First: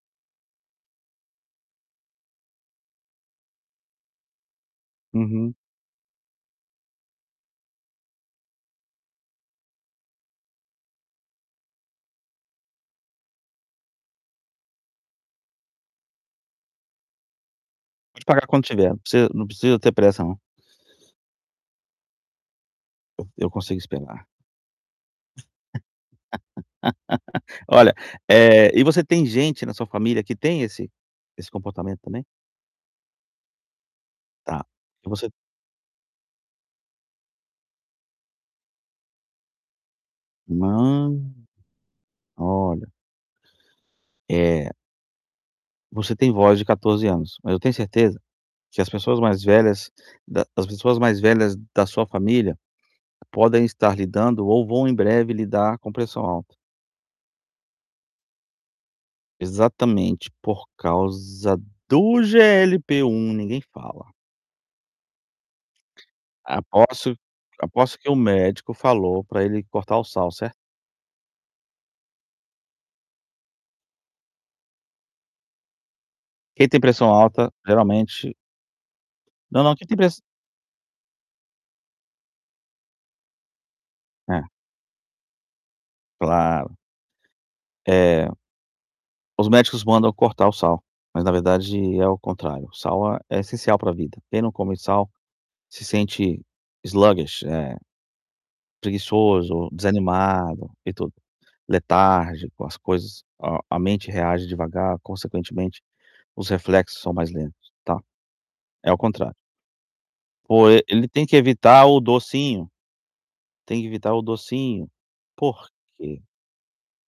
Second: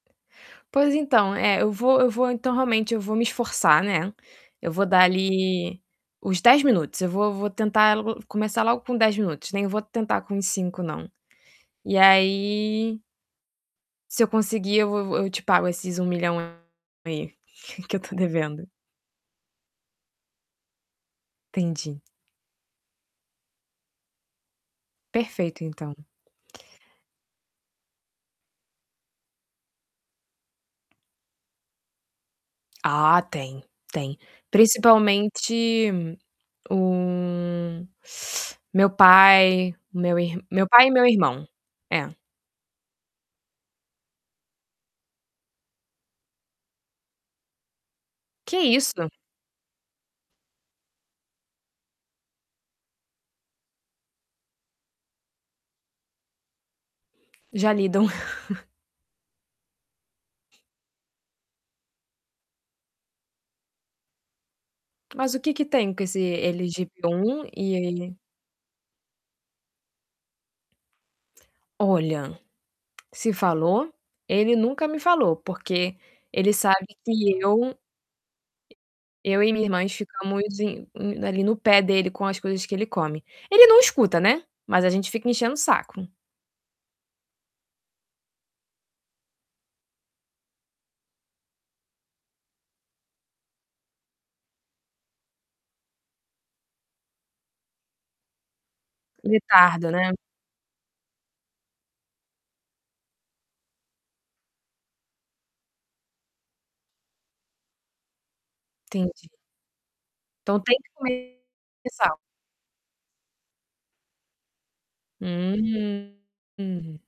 Pois então, é, eu vou eu vou então, realmente, eu vou me esforçar, né, eu vou dar Uhum. ali os 10 minutos. Eu vou vou tentar começar logo com 10 minutos, nem vou tentar com os 5 não. E aí se eu conseguir, eu vou vou eu te pago esses 1 milhão aí, que eu estou Pode pagar quando devendo. tiver, não precisa não precisa ter pressa não. Entendi. Eu eu consigo esperar. Perfeito, então. Olha, eh, e você tem gente na sua família que tem esse esse comportamento também? Ah tem, tem. Tá. O que você Principalmente, o meu pai, meu ir meu pai e meu Hã, irmão, é. olha. É você tem voz de 14 anos, mas eu tenho certeza Que que as isso? pessoas mais velhas da as pessoas mais velhas da sua família podem estar lidando ou vão em breve lidar com pressão alta. Já lidam. Exatamente por causa do GLP1, ninguém fala. Mas o que que tem com esse GLP Aposto 1 que e aposto que o aí médico falou para ele cortar o sal, certo? Olha, se falou, ele nunca me falou, porque ele Quem tem sabe pressão que alta, eu geralmente eu e Não, minha não, quem irmãs tem pres ficamos em em ali no pé dele com as coisas que ele come. Ele não escuta, né, É. mas a gente fica enchendo o saco. Claro. Eh os médicos mandam cortar o sal, mas, na verdade, é o contrário, o sal é é essencial para vida, quem não come sal, se sente sluggish, eh, preguiçoso, Litardo, né? desanimado, e tudo, letárgico às coisas, a a mente reage devagar, consequentemente, os reflexos são mais lentos, tá. É ao Entendi. contrário. Então, Pô, tem que ele tem que comer evitar o sal? docinho, tem que evitar o docinho. Por quê? Hum!